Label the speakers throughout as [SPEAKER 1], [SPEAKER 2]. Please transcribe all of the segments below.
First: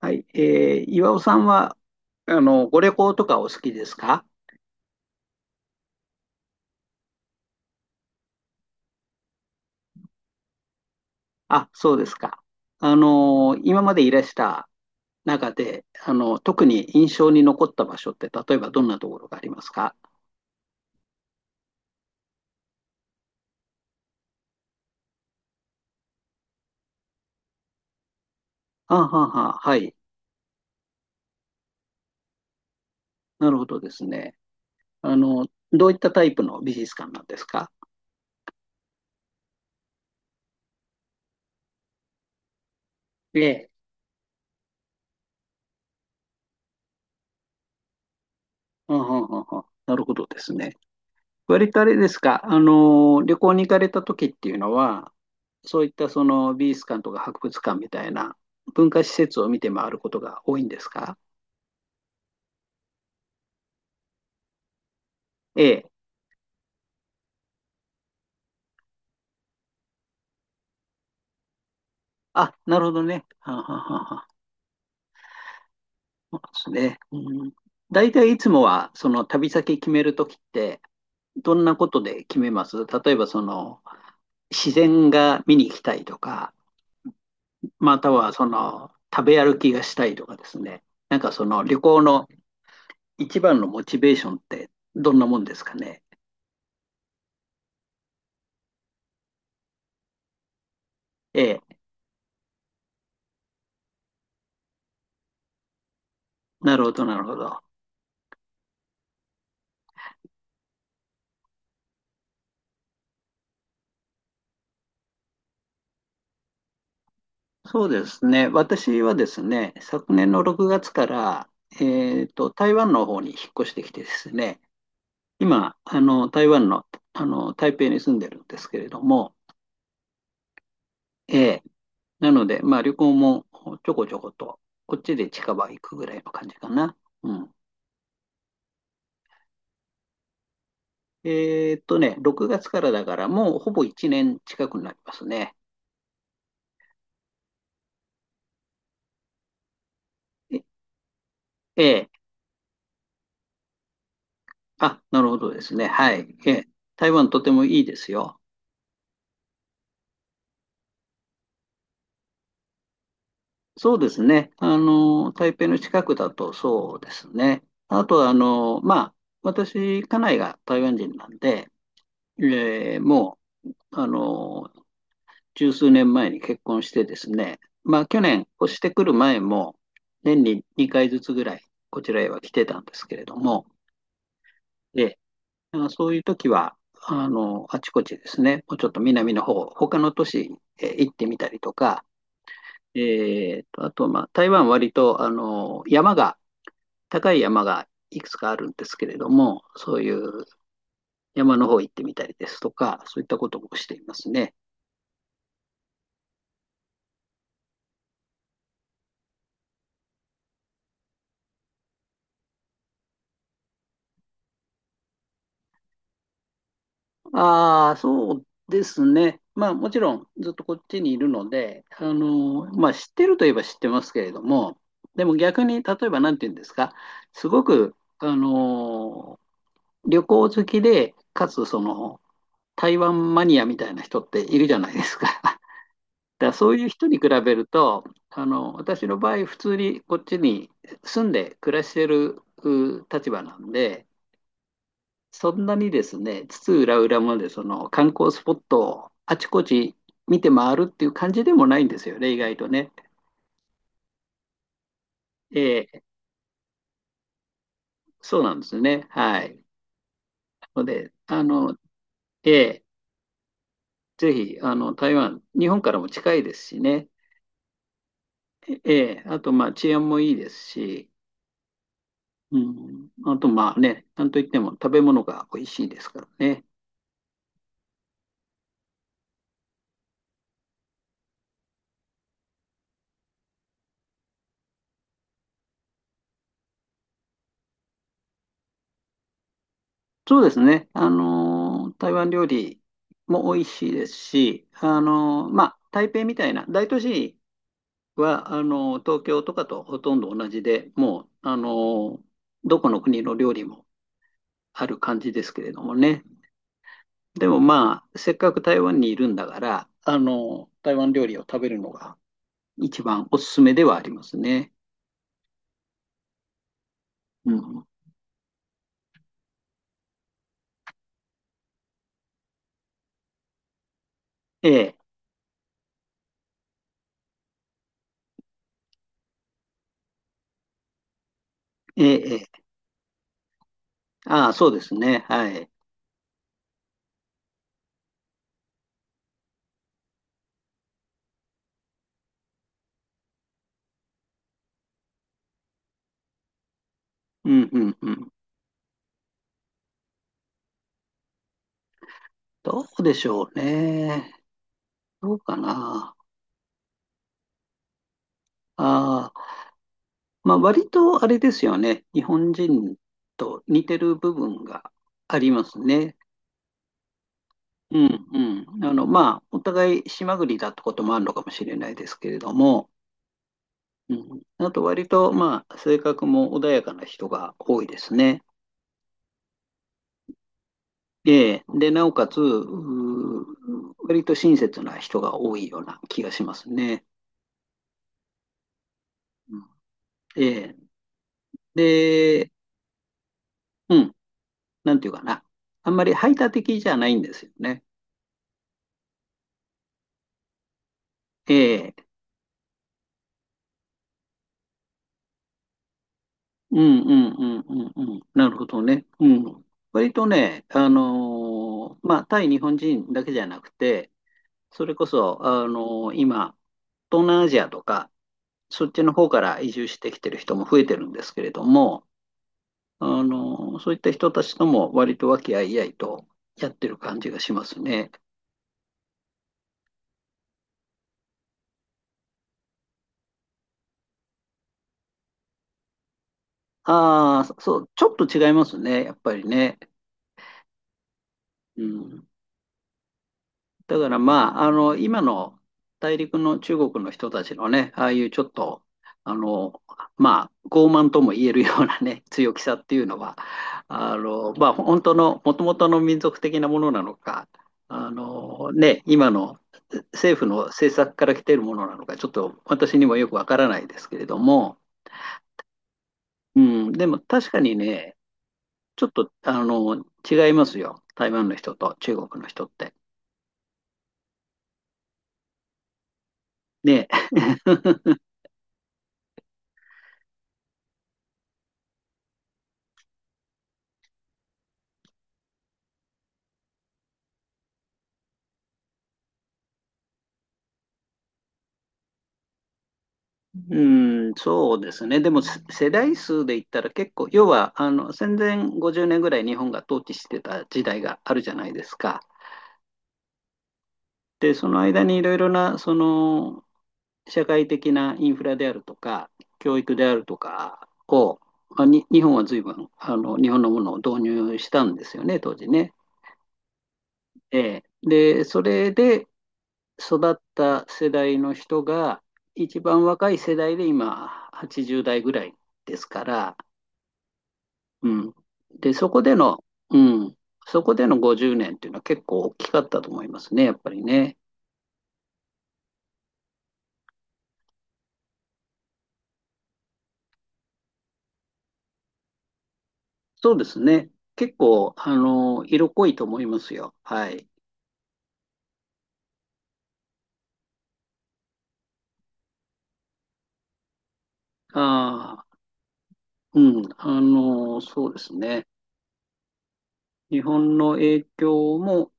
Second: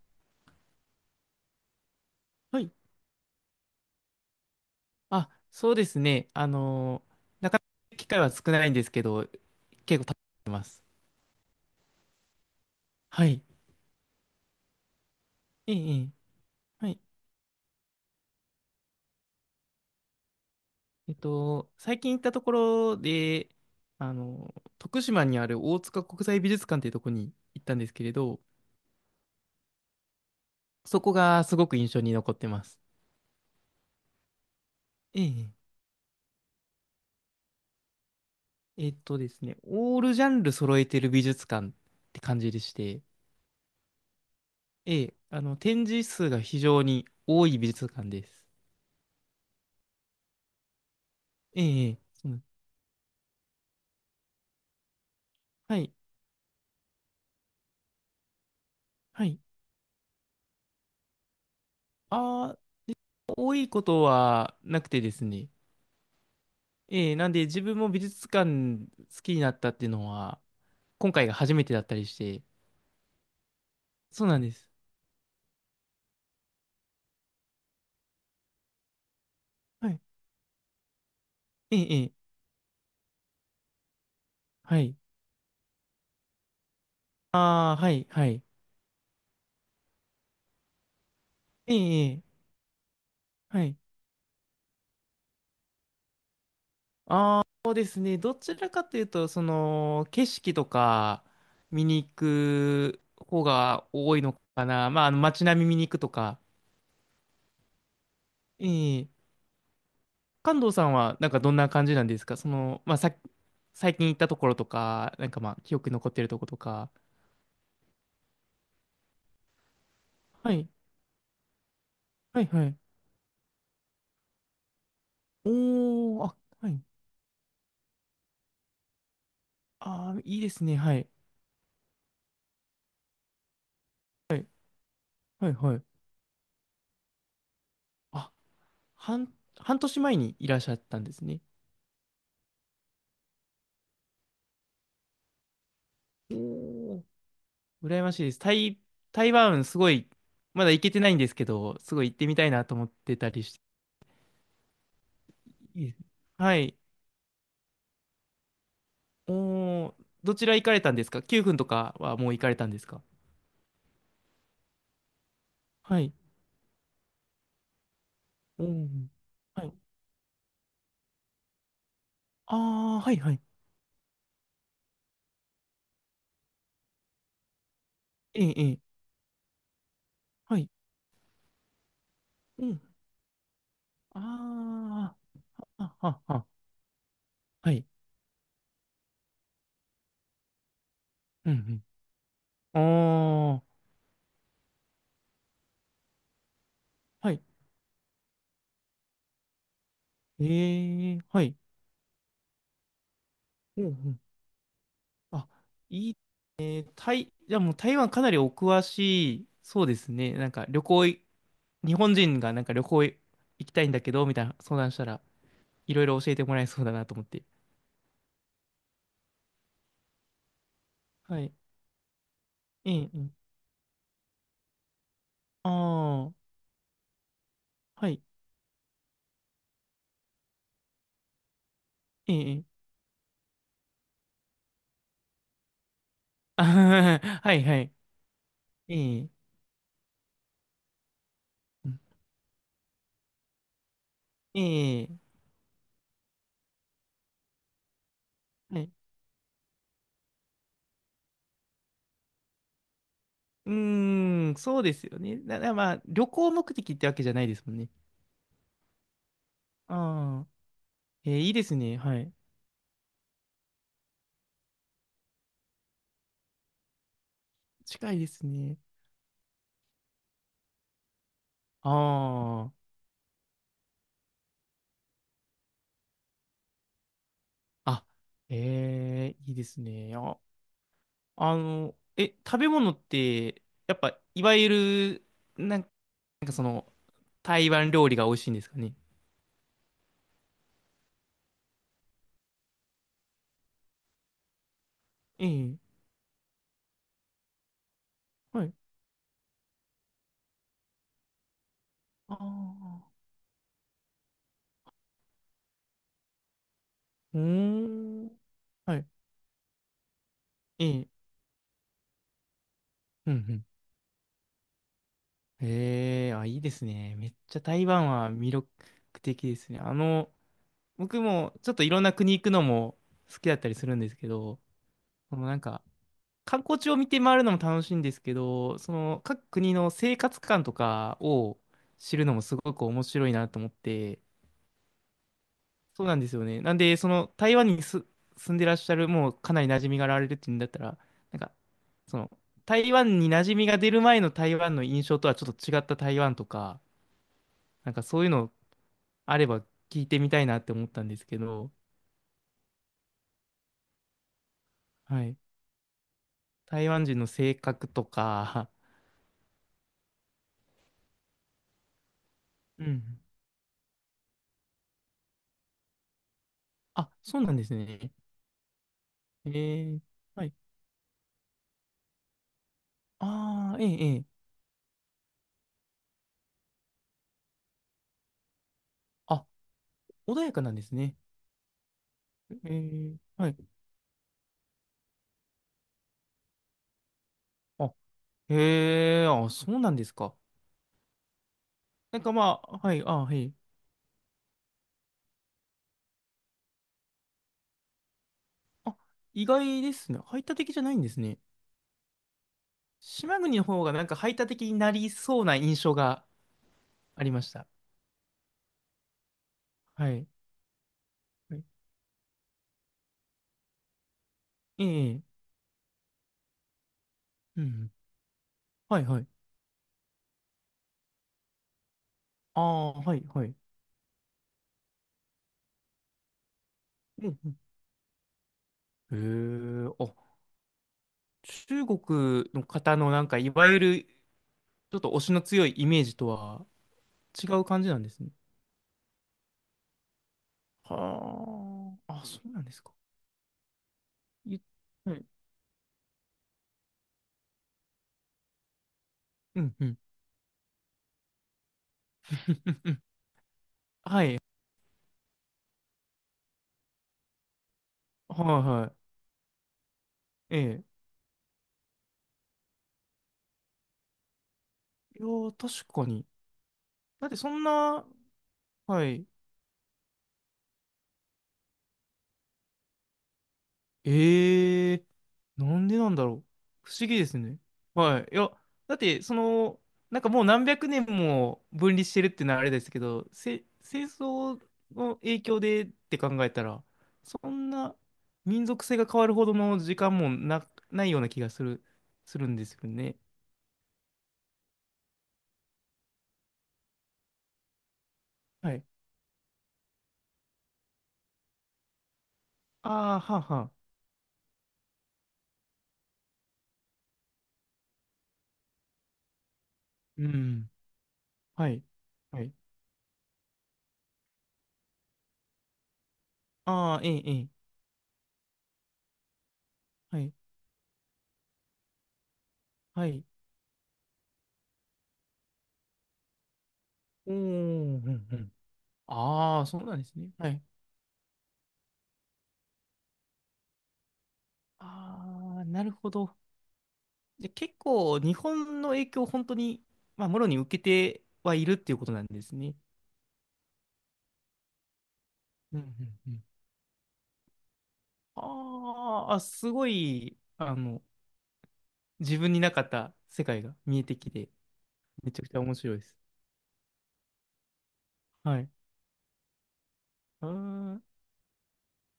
[SPEAKER 1] はい。岩尾さんは、
[SPEAKER 2] はい。
[SPEAKER 1] ご旅行とかお好きですか？
[SPEAKER 2] あ、そうですね。なかなか機会は少ないんですけど、結構食べてます。
[SPEAKER 1] あ、そうですか。
[SPEAKER 2] はい。
[SPEAKER 1] 今までいらした中
[SPEAKER 2] ええ、
[SPEAKER 1] で、
[SPEAKER 2] ええ、
[SPEAKER 1] 特
[SPEAKER 2] は
[SPEAKER 1] に
[SPEAKER 2] い。
[SPEAKER 1] 印象に残った場所って、例えばどんなところがありますか？
[SPEAKER 2] 最近行ったところで、あの徳島にある大塚国際美術館っていうところに行ったんですけれど、
[SPEAKER 1] あははは、はい。
[SPEAKER 2] そこがすごく印象に残ってます。
[SPEAKER 1] なるほどですね。あ
[SPEAKER 2] ええ、
[SPEAKER 1] の、
[SPEAKER 2] え
[SPEAKER 1] どういったタイプの美術館なんですか？
[SPEAKER 2] え、えっとですね、オールジャンル揃えてる美術館って感じでして、
[SPEAKER 1] ええ。
[SPEAKER 2] ええ、あの、展示数が非常に多い美術館です。
[SPEAKER 1] あははは、なるほどですね。
[SPEAKER 2] え
[SPEAKER 1] 割とあ
[SPEAKER 2] え、え
[SPEAKER 1] れ
[SPEAKER 2] え、
[SPEAKER 1] です
[SPEAKER 2] そうなん、
[SPEAKER 1] か、旅行に行かれた時っていうのは、
[SPEAKER 2] は
[SPEAKER 1] そうい
[SPEAKER 2] い。
[SPEAKER 1] ったその美術館とか博物館みたいな文化施
[SPEAKER 2] は
[SPEAKER 1] 設
[SPEAKER 2] い。
[SPEAKER 1] を見て回ることが多いんですか？
[SPEAKER 2] あ、多いことはなくてですね。
[SPEAKER 1] ええ。
[SPEAKER 2] ええ、なんで自分も美術館好きになったっていうのは、今回が初めてだったりして。
[SPEAKER 1] あ、なるほどね。はんはんはんは
[SPEAKER 2] そうな
[SPEAKER 1] ん。
[SPEAKER 2] んです。
[SPEAKER 1] そうですね。うん、大体いつもは、その旅先決
[SPEAKER 2] はい。
[SPEAKER 1] める時って、どんな
[SPEAKER 2] え
[SPEAKER 1] こと
[SPEAKER 2] え、え
[SPEAKER 1] で
[SPEAKER 2] え、
[SPEAKER 1] 決めます？例えば、自
[SPEAKER 2] はい。
[SPEAKER 1] 然が見に行きたいとか、
[SPEAKER 2] ああ、は
[SPEAKER 1] ま
[SPEAKER 2] い、
[SPEAKER 1] た
[SPEAKER 2] は
[SPEAKER 1] は、
[SPEAKER 2] い。
[SPEAKER 1] 食べ歩きがしたいとかですね。なんかその
[SPEAKER 2] え
[SPEAKER 1] 旅行
[SPEAKER 2] え、え
[SPEAKER 1] の
[SPEAKER 2] え、
[SPEAKER 1] 一番
[SPEAKER 2] は
[SPEAKER 1] の
[SPEAKER 2] い。
[SPEAKER 1] モチベーションってどんなもんですかね。
[SPEAKER 2] ああ、そうですね。どちらかというと、その、景色とか
[SPEAKER 1] ええ、
[SPEAKER 2] 見に行く方が多いのかな。まあ、あの街並み見に行くとか。
[SPEAKER 1] なるほど、なるほど。
[SPEAKER 2] ええ、関東さんはなんかどんな感じなんですか、その、まあ、さ、最近行ったところとか、なんかまあ記憶に残ってるとことか。
[SPEAKER 1] そうですね。私はですね、昨年の
[SPEAKER 2] は
[SPEAKER 1] 6
[SPEAKER 2] い、
[SPEAKER 1] 月から、えっ
[SPEAKER 2] はい、
[SPEAKER 1] と、
[SPEAKER 2] は
[SPEAKER 1] 台
[SPEAKER 2] い。
[SPEAKER 1] 湾の方に引っ越してきてですね、今、
[SPEAKER 2] おー、あ、
[SPEAKER 1] 台湾
[SPEAKER 2] はい。
[SPEAKER 1] の、台北に住んでるんですけれども、
[SPEAKER 2] あー、いいですね。はい、
[SPEAKER 1] ええ、なので、まあ、旅行もちょこちょこ
[SPEAKER 2] はい、
[SPEAKER 1] と、こっちで
[SPEAKER 2] はい、
[SPEAKER 1] 近場
[SPEAKER 2] は
[SPEAKER 1] 行
[SPEAKER 2] い。
[SPEAKER 1] くぐらいの感じかな。うん。
[SPEAKER 2] あ、半、半年前にいらっしゃったんですね。
[SPEAKER 1] えっとね、6月からだから、もうほぼ1年近くになりますね。
[SPEAKER 2] おー、羨ましいです。台、台湾すごい、まだ行けてないんですけど、すご
[SPEAKER 1] え
[SPEAKER 2] い行っ
[SPEAKER 1] え、
[SPEAKER 2] てみたいなと思ってたりして。
[SPEAKER 1] あ、なるほどです
[SPEAKER 2] い
[SPEAKER 1] ね。
[SPEAKER 2] いですね、
[SPEAKER 1] はい。え
[SPEAKER 2] は
[SPEAKER 1] え、
[SPEAKER 2] い。
[SPEAKER 1] 台湾とてもいいですよ。
[SPEAKER 2] おー、どちら行かれたんですか？ 9 分とかはもう行かれたんですか？
[SPEAKER 1] そうですね。台北の
[SPEAKER 2] は
[SPEAKER 1] 近
[SPEAKER 2] い。
[SPEAKER 1] くだとそうですね。あとは、
[SPEAKER 2] おー。
[SPEAKER 1] まあ、
[SPEAKER 2] はい、
[SPEAKER 1] 私、家内が台湾人なんで、
[SPEAKER 2] あ
[SPEAKER 1] えー
[SPEAKER 2] あ、はい、は
[SPEAKER 1] も
[SPEAKER 2] い。
[SPEAKER 1] う、十数年前に結婚してですね、まあ、去
[SPEAKER 2] え
[SPEAKER 1] 年、
[SPEAKER 2] え、え
[SPEAKER 1] 越し
[SPEAKER 2] え、
[SPEAKER 1] てくる前も、年
[SPEAKER 2] は
[SPEAKER 1] に
[SPEAKER 2] い。
[SPEAKER 1] 2回ずつぐらい、こちらへは来
[SPEAKER 2] う
[SPEAKER 1] てた
[SPEAKER 2] ん。
[SPEAKER 1] んですけれども、え
[SPEAKER 2] あ
[SPEAKER 1] え、
[SPEAKER 2] あ、
[SPEAKER 1] まあ
[SPEAKER 2] あ、
[SPEAKER 1] そうい
[SPEAKER 2] あ、
[SPEAKER 1] う
[SPEAKER 2] あ、
[SPEAKER 1] 時は、
[SPEAKER 2] は
[SPEAKER 1] あ
[SPEAKER 2] い。
[SPEAKER 1] ちこちですね、もうちょっと南の方、他の都市へ行ってみた
[SPEAKER 2] う
[SPEAKER 1] りと
[SPEAKER 2] ん、
[SPEAKER 1] か、
[SPEAKER 2] うん。あ
[SPEAKER 1] あと、まあ、台湾割と、山が、
[SPEAKER 2] あ、
[SPEAKER 1] 高
[SPEAKER 2] は
[SPEAKER 1] い
[SPEAKER 2] い。
[SPEAKER 1] 山がいくつかあるんですけれども、そういう
[SPEAKER 2] ええ、はい。
[SPEAKER 1] 山の方行ってみたりですとか、そういったことも
[SPEAKER 2] うん、
[SPEAKER 1] し
[SPEAKER 2] う
[SPEAKER 1] ていま
[SPEAKER 2] ん。
[SPEAKER 1] すね。
[SPEAKER 2] あ、いいね。台、じゃあもう台湾かなりお詳しい、そうですね。なんか旅行い、日本人がなんか旅行い、行きたいんだけど、みたいな相談したら、いろいろ教えてもらえそうだなと思って。
[SPEAKER 1] ああ、そうですね。まあ、もちろんずっとこっちにいる
[SPEAKER 2] は
[SPEAKER 1] の
[SPEAKER 2] い。
[SPEAKER 1] で、ま
[SPEAKER 2] え
[SPEAKER 1] あ、
[SPEAKER 2] え、
[SPEAKER 1] 知
[SPEAKER 2] え
[SPEAKER 1] って
[SPEAKER 2] え。
[SPEAKER 1] るといえば知ってますけれども、でも逆
[SPEAKER 2] あ
[SPEAKER 1] に、例えば
[SPEAKER 2] あ、
[SPEAKER 1] 何て言うんですか、すごく、
[SPEAKER 2] はい。
[SPEAKER 1] あの、旅行好きで、かつその、
[SPEAKER 2] ええ、ええ。
[SPEAKER 1] 台湾マニアみたいな人っているじゃないですか。だから
[SPEAKER 2] あ
[SPEAKER 1] そういう
[SPEAKER 2] はは
[SPEAKER 1] 人に比
[SPEAKER 2] は、は
[SPEAKER 1] べ
[SPEAKER 2] い、
[SPEAKER 1] る
[SPEAKER 2] はい。
[SPEAKER 1] と、私
[SPEAKER 2] え
[SPEAKER 1] の
[SPEAKER 2] え、
[SPEAKER 1] 場合、普通にこっちに住んで暮ら
[SPEAKER 2] う
[SPEAKER 1] し
[SPEAKER 2] ん、
[SPEAKER 1] てる立場なんで、
[SPEAKER 2] ええ、
[SPEAKER 1] そんなにですね、津々浦々までその観光スポッ
[SPEAKER 2] は
[SPEAKER 1] ト
[SPEAKER 2] い、
[SPEAKER 1] をあちこち見て回るっていう感じでもないんですよね、意外とね。
[SPEAKER 2] うーん、そうですよね。だ、だ、
[SPEAKER 1] え
[SPEAKER 2] ま
[SPEAKER 1] ー
[SPEAKER 2] あ、旅行目的ってわけじゃないですもんね。
[SPEAKER 1] そうなんですね。はい。
[SPEAKER 2] ああ、
[SPEAKER 1] なので、
[SPEAKER 2] えー、いいですね。はい。
[SPEAKER 1] えーぜひ、台湾、日本からも近いですしね。
[SPEAKER 2] 近いですね。
[SPEAKER 1] えーあと、まあ、治安もいいですし、う
[SPEAKER 2] あ
[SPEAKER 1] ん、あと、まあね、なんといっても食べ物が美味しいですからね。
[SPEAKER 2] あ、あ、えー、いいですね。あ、あの、え、食べ物って、やっぱ、いわゆる、なんかその、台湾料理が美味しいんですかね。
[SPEAKER 1] そうですね。台湾料理も美味しいですし、
[SPEAKER 2] え
[SPEAKER 1] まあ、
[SPEAKER 2] え、
[SPEAKER 1] 台北みたいな大都市は、
[SPEAKER 2] はい。
[SPEAKER 1] 東京とかとほとんど同じで、もう、ー、
[SPEAKER 2] あ
[SPEAKER 1] どこの
[SPEAKER 2] あ、
[SPEAKER 1] 国の料理もある感じですけれどもね。
[SPEAKER 2] うー
[SPEAKER 1] でもまあ、
[SPEAKER 2] ん。
[SPEAKER 1] せっかく台
[SPEAKER 2] は
[SPEAKER 1] 湾
[SPEAKER 2] い。
[SPEAKER 1] にいるんだから、
[SPEAKER 2] え
[SPEAKER 1] 台
[SPEAKER 2] え、
[SPEAKER 1] 湾料理を食べるのが一番
[SPEAKER 2] うんう
[SPEAKER 1] おすす
[SPEAKER 2] ん。
[SPEAKER 1] めではありますね。
[SPEAKER 2] ええ、あ、いいですね。めっ
[SPEAKER 1] う
[SPEAKER 2] ちゃ台
[SPEAKER 1] ん。
[SPEAKER 2] 湾は魅力的ですね。あの、僕もちょっといろんな国行くのも好きだったりするんですけど、
[SPEAKER 1] ええ、
[SPEAKER 2] そのなんか観光地を見て回るのも楽しいんですけど、その各国の生活感とかを
[SPEAKER 1] え
[SPEAKER 2] 知るの
[SPEAKER 1] え、
[SPEAKER 2] も
[SPEAKER 1] え、
[SPEAKER 2] すごく面白いなと思って、
[SPEAKER 1] ああ、そうですね。はい。
[SPEAKER 2] そうなんですよね。なんで、その台湾にす、住んでらっしゃる、もうかなり馴染みがあられるっていうんだったら、なんか、その台湾に馴染みが出る前の台湾の印象とはちょっと違った台湾とか、
[SPEAKER 1] うん、う
[SPEAKER 2] なん
[SPEAKER 1] ん、
[SPEAKER 2] か
[SPEAKER 1] う
[SPEAKER 2] そうい
[SPEAKER 1] ん。
[SPEAKER 2] うのあれば聞いてみたいなって思ったんですけど、
[SPEAKER 1] どうでしょうね。
[SPEAKER 2] は
[SPEAKER 1] ど
[SPEAKER 2] い。
[SPEAKER 1] うかな。
[SPEAKER 2] 台湾人の性格とか、
[SPEAKER 1] ああ、まあ、割とあれですよね。日本
[SPEAKER 2] う
[SPEAKER 1] 人
[SPEAKER 2] ん。
[SPEAKER 1] と似てる部分がありますね。
[SPEAKER 2] あ、そうなんです
[SPEAKER 1] う
[SPEAKER 2] ね。
[SPEAKER 1] ん、うん。まあ、
[SPEAKER 2] え
[SPEAKER 1] お互
[SPEAKER 2] ー、
[SPEAKER 1] い島
[SPEAKER 2] はい。
[SPEAKER 1] 国だってこともあるのかもしれないですけれども、
[SPEAKER 2] ああ、ええ、
[SPEAKER 1] う
[SPEAKER 2] ええ。
[SPEAKER 1] ん、あと割と、まあ、性格も穏やかな人が多いですね。
[SPEAKER 2] あ、穏やかなんですね。
[SPEAKER 1] で、で、なおかつ、う
[SPEAKER 2] えー、はい。
[SPEAKER 1] ー割と親切な人が多いような気がしますね。
[SPEAKER 2] あ、へえ、あ、
[SPEAKER 1] う
[SPEAKER 2] そうなんですか。
[SPEAKER 1] んええ
[SPEAKER 2] なんか
[SPEAKER 1] で、
[SPEAKER 2] まあ、はい、あ、はい。
[SPEAKER 1] うん、なんていうかな。あんまり排他的じゃないんですよね。
[SPEAKER 2] あ、意外ですね。排他的じゃないんですね。
[SPEAKER 1] ええ、
[SPEAKER 2] 島国の方がなんか排他的になりそうな印象が
[SPEAKER 1] うんう
[SPEAKER 2] あり
[SPEAKER 1] ん
[SPEAKER 2] まし
[SPEAKER 1] うん
[SPEAKER 2] た。
[SPEAKER 1] うんうん。なるほどね。うん。
[SPEAKER 2] は
[SPEAKER 1] 割と
[SPEAKER 2] い。
[SPEAKER 1] ね、
[SPEAKER 2] はい、
[SPEAKER 1] まあ、対日本人だけじゃなくて、
[SPEAKER 2] え
[SPEAKER 1] それこ
[SPEAKER 2] え、
[SPEAKER 1] そ、今、東南アジ
[SPEAKER 2] う
[SPEAKER 1] アと
[SPEAKER 2] ん。
[SPEAKER 1] か、そっ
[SPEAKER 2] は
[SPEAKER 1] ち
[SPEAKER 2] い、
[SPEAKER 1] の
[SPEAKER 2] はい。
[SPEAKER 1] 方から移住してきてる人も増えてるんですけれども、
[SPEAKER 2] ああ、はい、はい。
[SPEAKER 1] そういった人たちとも割と和気あいあいとやってる感
[SPEAKER 2] う
[SPEAKER 1] じ
[SPEAKER 2] ん、
[SPEAKER 1] がし
[SPEAKER 2] う
[SPEAKER 1] ますね。
[SPEAKER 2] ん。へえ、あ、中国の方のなんか、いわゆるちょっと推しの強いイメージとは
[SPEAKER 1] あ
[SPEAKER 2] 違
[SPEAKER 1] あ、
[SPEAKER 2] う
[SPEAKER 1] そ
[SPEAKER 2] 感じ
[SPEAKER 1] う、
[SPEAKER 2] なん
[SPEAKER 1] ち
[SPEAKER 2] で
[SPEAKER 1] ょっ
[SPEAKER 2] す
[SPEAKER 1] と
[SPEAKER 2] ね。
[SPEAKER 1] 違いますね、やっぱりね。う
[SPEAKER 2] はあ、あ、
[SPEAKER 1] ん、
[SPEAKER 2] そうなんですか。
[SPEAKER 1] だからま
[SPEAKER 2] い、
[SPEAKER 1] あ、
[SPEAKER 2] は
[SPEAKER 1] 今
[SPEAKER 2] い。
[SPEAKER 1] の大陸の中国の人たちのね、ああいうちょっと、あ
[SPEAKER 2] うん、
[SPEAKER 1] の、
[SPEAKER 2] うん、
[SPEAKER 1] まあ、傲慢とも言えるようなね、
[SPEAKER 2] う
[SPEAKER 1] 強気さ
[SPEAKER 2] ん
[SPEAKER 1] っ
[SPEAKER 2] う
[SPEAKER 1] てい
[SPEAKER 2] ん。
[SPEAKER 1] うのは、まあ、本当の、もともとの民族的なものなのか、
[SPEAKER 2] はい、
[SPEAKER 1] ね、
[SPEAKER 2] は
[SPEAKER 1] 今の政府
[SPEAKER 2] い。え
[SPEAKER 1] の
[SPEAKER 2] え。
[SPEAKER 1] 政策から来ているものなのか、ちょっと私にもよくわからないですけれども、
[SPEAKER 2] いやー、確かに。
[SPEAKER 1] うん、でも
[SPEAKER 2] だってそ
[SPEAKER 1] 確か
[SPEAKER 2] ん
[SPEAKER 1] に
[SPEAKER 2] な、
[SPEAKER 1] ね、ちょ
[SPEAKER 2] は
[SPEAKER 1] っ
[SPEAKER 2] い。
[SPEAKER 1] と、違いますよ。台湾の人と中国の人って。
[SPEAKER 2] ええ、なんでなんだろう。不思
[SPEAKER 1] ね。
[SPEAKER 2] 議ですね。はい。いや、だって、その、なんかもう何百年も分離してるっていうのはあれですけど、せ、戦争の影響でって考えたら、そんな民族性が変わるほどの時間もな、ないような気がする、するんですよね。
[SPEAKER 1] うん、そうですね。でもせ世代数で言ったら結構、要はあの戦前
[SPEAKER 2] はい。
[SPEAKER 1] 50年ぐらい日本が統治してた時代があるじゃないですか。
[SPEAKER 2] ああ、はあ、はあ。
[SPEAKER 1] で、その間にいろいろなその社会的なインフラであるとか、教育である
[SPEAKER 2] う
[SPEAKER 1] と
[SPEAKER 2] ん。
[SPEAKER 1] かを、
[SPEAKER 2] はい。
[SPEAKER 1] まあ、に日本
[SPEAKER 2] は
[SPEAKER 1] は
[SPEAKER 2] い。
[SPEAKER 1] 随分あの日本のものを導入したんですよね、当時ね。
[SPEAKER 2] ああ、ええ、ええ。
[SPEAKER 1] ええで、それで
[SPEAKER 2] は
[SPEAKER 1] 育
[SPEAKER 2] い。
[SPEAKER 1] った世代の人が、一番
[SPEAKER 2] はい。
[SPEAKER 1] 若い世代で今、80代ぐらいですから、
[SPEAKER 2] おー、うん、
[SPEAKER 1] うん。
[SPEAKER 2] うん。
[SPEAKER 1] で、そこで
[SPEAKER 2] あ
[SPEAKER 1] の、
[SPEAKER 2] あ、そうな
[SPEAKER 1] う
[SPEAKER 2] んですね。
[SPEAKER 1] ん、
[SPEAKER 2] はい。
[SPEAKER 1] そこでの50年っていうのは結構大きかったと思いますね、やっぱりね。
[SPEAKER 2] ああ、なるほど。じゃあ結構日本の影響を本当に、まあ、もろに受けてはいるっていうことなんですね。
[SPEAKER 1] そうですね。結構、
[SPEAKER 2] うんう
[SPEAKER 1] 色濃い
[SPEAKER 2] ん
[SPEAKER 1] と
[SPEAKER 2] う
[SPEAKER 1] 思
[SPEAKER 2] ん。
[SPEAKER 1] いますよ。はい。
[SPEAKER 2] あーあ、すごい、あの、自分になかった世界が見えてきて、めちゃ
[SPEAKER 1] あ
[SPEAKER 2] く
[SPEAKER 1] あ、
[SPEAKER 2] ちゃ面白いです。
[SPEAKER 1] うん、そうです
[SPEAKER 2] はい。
[SPEAKER 1] ね。
[SPEAKER 2] う
[SPEAKER 1] 日
[SPEAKER 2] ー
[SPEAKER 1] 本の
[SPEAKER 2] ん。
[SPEAKER 1] 影響も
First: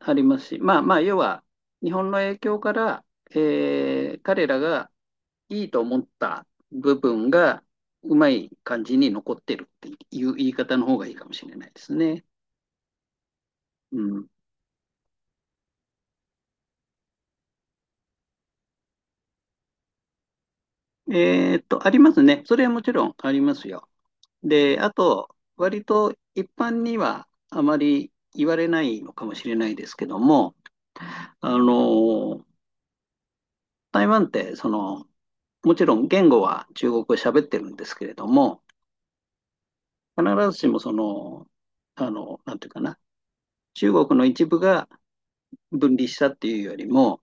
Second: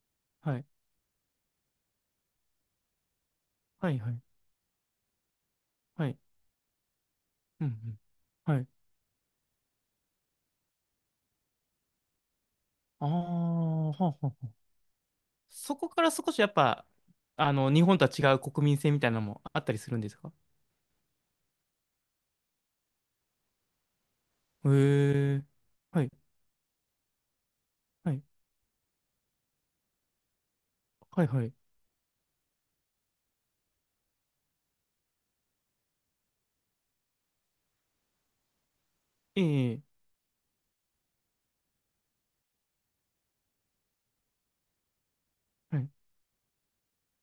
[SPEAKER 1] あります
[SPEAKER 2] は
[SPEAKER 1] し、
[SPEAKER 2] い。
[SPEAKER 1] まあまあ、要は、日本の影響から、
[SPEAKER 2] はい、は
[SPEAKER 1] え
[SPEAKER 2] い、
[SPEAKER 1] ー彼らがいいと思っ
[SPEAKER 2] はい。
[SPEAKER 1] た部分が、
[SPEAKER 2] うん、うん。
[SPEAKER 1] うまい
[SPEAKER 2] はい。
[SPEAKER 1] 感じに残ってるっていう言い方の方がいいかもしれないですね。
[SPEAKER 2] ああ、は
[SPEAKER 1] う
[SPEAKER 2] あはあ
[SPEAKER 1] ん、
[SPEAKER 2] はあ、そこから少しやっぱ、あの、日本とは違う国民性みたいなのもあったりするんですか？
[SPEAKER 1] えーっと、ありますね。それはもちろんありますよ。
[SPEAKER 2] へ
[SPEAKER 1] で、あと、
[SPEAKER 2] え。
[SPEAKER 1] 割
[SPEAKER 2] はい、
[SPEAKER 1] と一般にはあまり
[SPEAKER 2] はい、
[SPEAKER 1] 言われないのかもしれないですけども、
[SPEAKER 2] はい、は
[SPEAKER 1] あ
[SPEAKER 2] い。
[SPEAKER 1] の、台湾って、もちろん言語は中国語喋ってるんですけれども、
[SPEAKER 2] ええ、
[SPEAKER 1] 必ずしもその、なんていうかな、中国の一部が
[SPEAKER 2] はい。
[SPEAKER 1] 分離したっていうよりも、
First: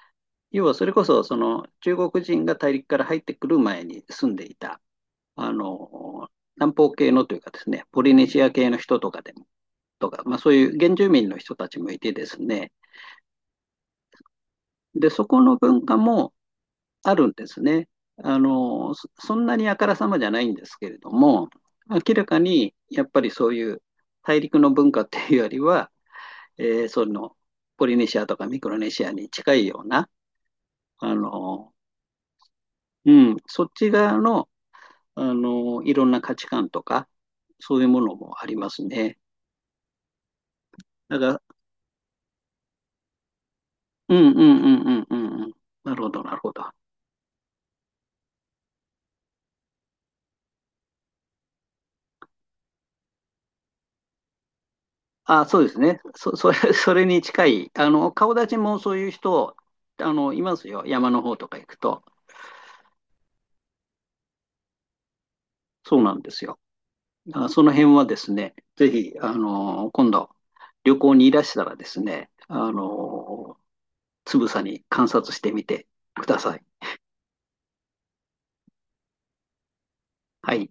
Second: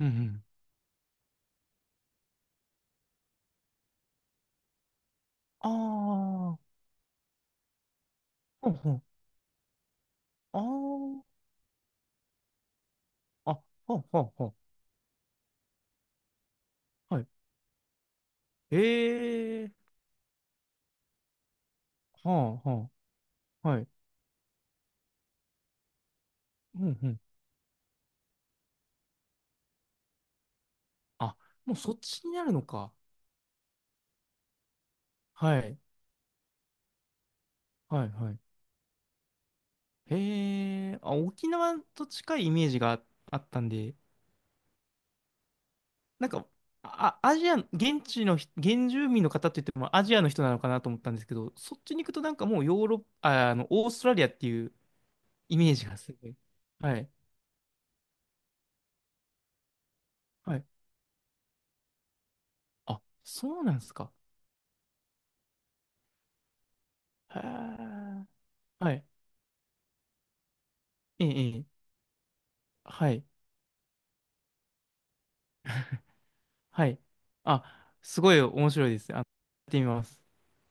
[SPEAKER 2] うん、うん。
[SPEAKER 1] 要はそれこそその中国人が大陸から入ってくる前に住んでいたあ
[SPEAKER 2] あ
[SPEAKER 1] の、
[SPEAKER 2] あ、ほ
[SPEAKER 1] 南方系のというかですね、ポリネシア系
[SPEAKER 2] ん
[SPEAKER 1] の
[SPEAKER 2] ほ
[SPEAKER 1] 人
[SPEAKER 2] ん。
[SPEAKER 1] とかでも、とか、まあそういう原住民の人たちもいてですね、
[SPEAKER 2] ああ、あ、ほんほんほん。
[SPEAKER 1] で、そこの文化もあ
[SPEAKER 2] は
[SPEAKER 1] る
[SPEAKER 2] い。
[SPEAKER 1] んですね。そんなに
[SPEAKER 2] え
[SPEAKER 1] あか
[SPEAKER 2] え、
[SPEAKER 1] らさまじゃないんですけれども、明ら
[SPEAKER 2] は
[SPEAKER 1] か
[SPEAKER 2] あ、
[SPEAKER 1] に
[SPEAKER 2] は
[SPEAKER 1] やっぱりそう
[SPEAKER 2] あ、
[SPEAKER 1] い
[SPEAKER 2] は
[SPEAKER 1] う
[SPEAKER 2] い。
[SPEAKER 1] 大陸の文化っていうよりは、
[SPEAKER 2] う
[SPEAKER 1] えー
[SPEAKER 2] ん
[SPEAKER 1] そ
[SPEAKER 2] うん。
[SPEAKER 1] のポリネシアとかミクロネシアに近いような、あ
[SPEAKER 2] あ、
[SPEAKER 1] の、
[SPEAKER 2] もうそっちになるのか。
[SPEAKER 1] うん、そっち側の、
[SPEAKER 2] はい、
[SPEAKER 1] いろんな価値観とか、そういうも
[SPEAKER 2] はい、
[SPEAKER 1] の
[SPEAKER 2] はい。
[SPEAKER 1] もありますね。
[SPEAKER 2] へえ、あ、
[SPEAKER 1] だか
[SPEAKER 2] 沖
[SPEAKER 1] ら
[SPEAKER 2] 縄と近いイメージがああったんで、
[SPEAKER 1] うんうんうんうんうんうん。なるほど、
[SPEAKER 2] なん
[SPEAKER 1] なる
[SPEAKER 2] か、
[SPEAKER 1] ほど。
[SPEAKER 2] あ、アジア、現地の人、現住民の方って言ってもアジアの人なのかなと思ったんですけど、そっちに行くとなんかもうヨーロッパ、あ、あの、オーストラリアっていう
[SPEAKER 1] あ、
[SPEAKER 2] イ
[SPEAKER 1] そうで
[SPEAKER 2] メー
[SPEAKER 1] す
[SPEAKER 2] ジが
[SPEAKER 1] ね。
[SPEAKER 2] すごい。
[SPEAKER 1] そ
[SPEAKER 2] は
[SPEAKER 1] れ
[SPEAKER 2] い、
[SPEAKER 1] に近い。顔立ちもそういう人、いま
[SPEAKER 2] はい。
[SPEAKER 1] すよ。山の方とか行くと。
[SPEAKER 2] あ、そうなんですか。
[SPEAKER 1] そうなんですよ。だ
[SPEAKER 2] へ
[SPEAKER 1] からその辺はで
[SPEAKER 2] え。
[SPEAKER 1] すね、ぜ
[SPEAKER 2] はい、
[SPEAKER 1] ひ、今度、旅行
[SPEAKER 2] え
[SPEAKER 1] にいらし
[SPEAKER 2] え、
[SPEAKER 1] たら
[SPEAKER 2] ええ、
[SPEAKER 1] ですね、
[SPEAKER 2] はい、
[SPEAKER 1] つぶさに観察してみてください。
[SPEAKER 2] はい。あ、すごい面白いです。あの、やってみます。
[SPEAKER 1] はい。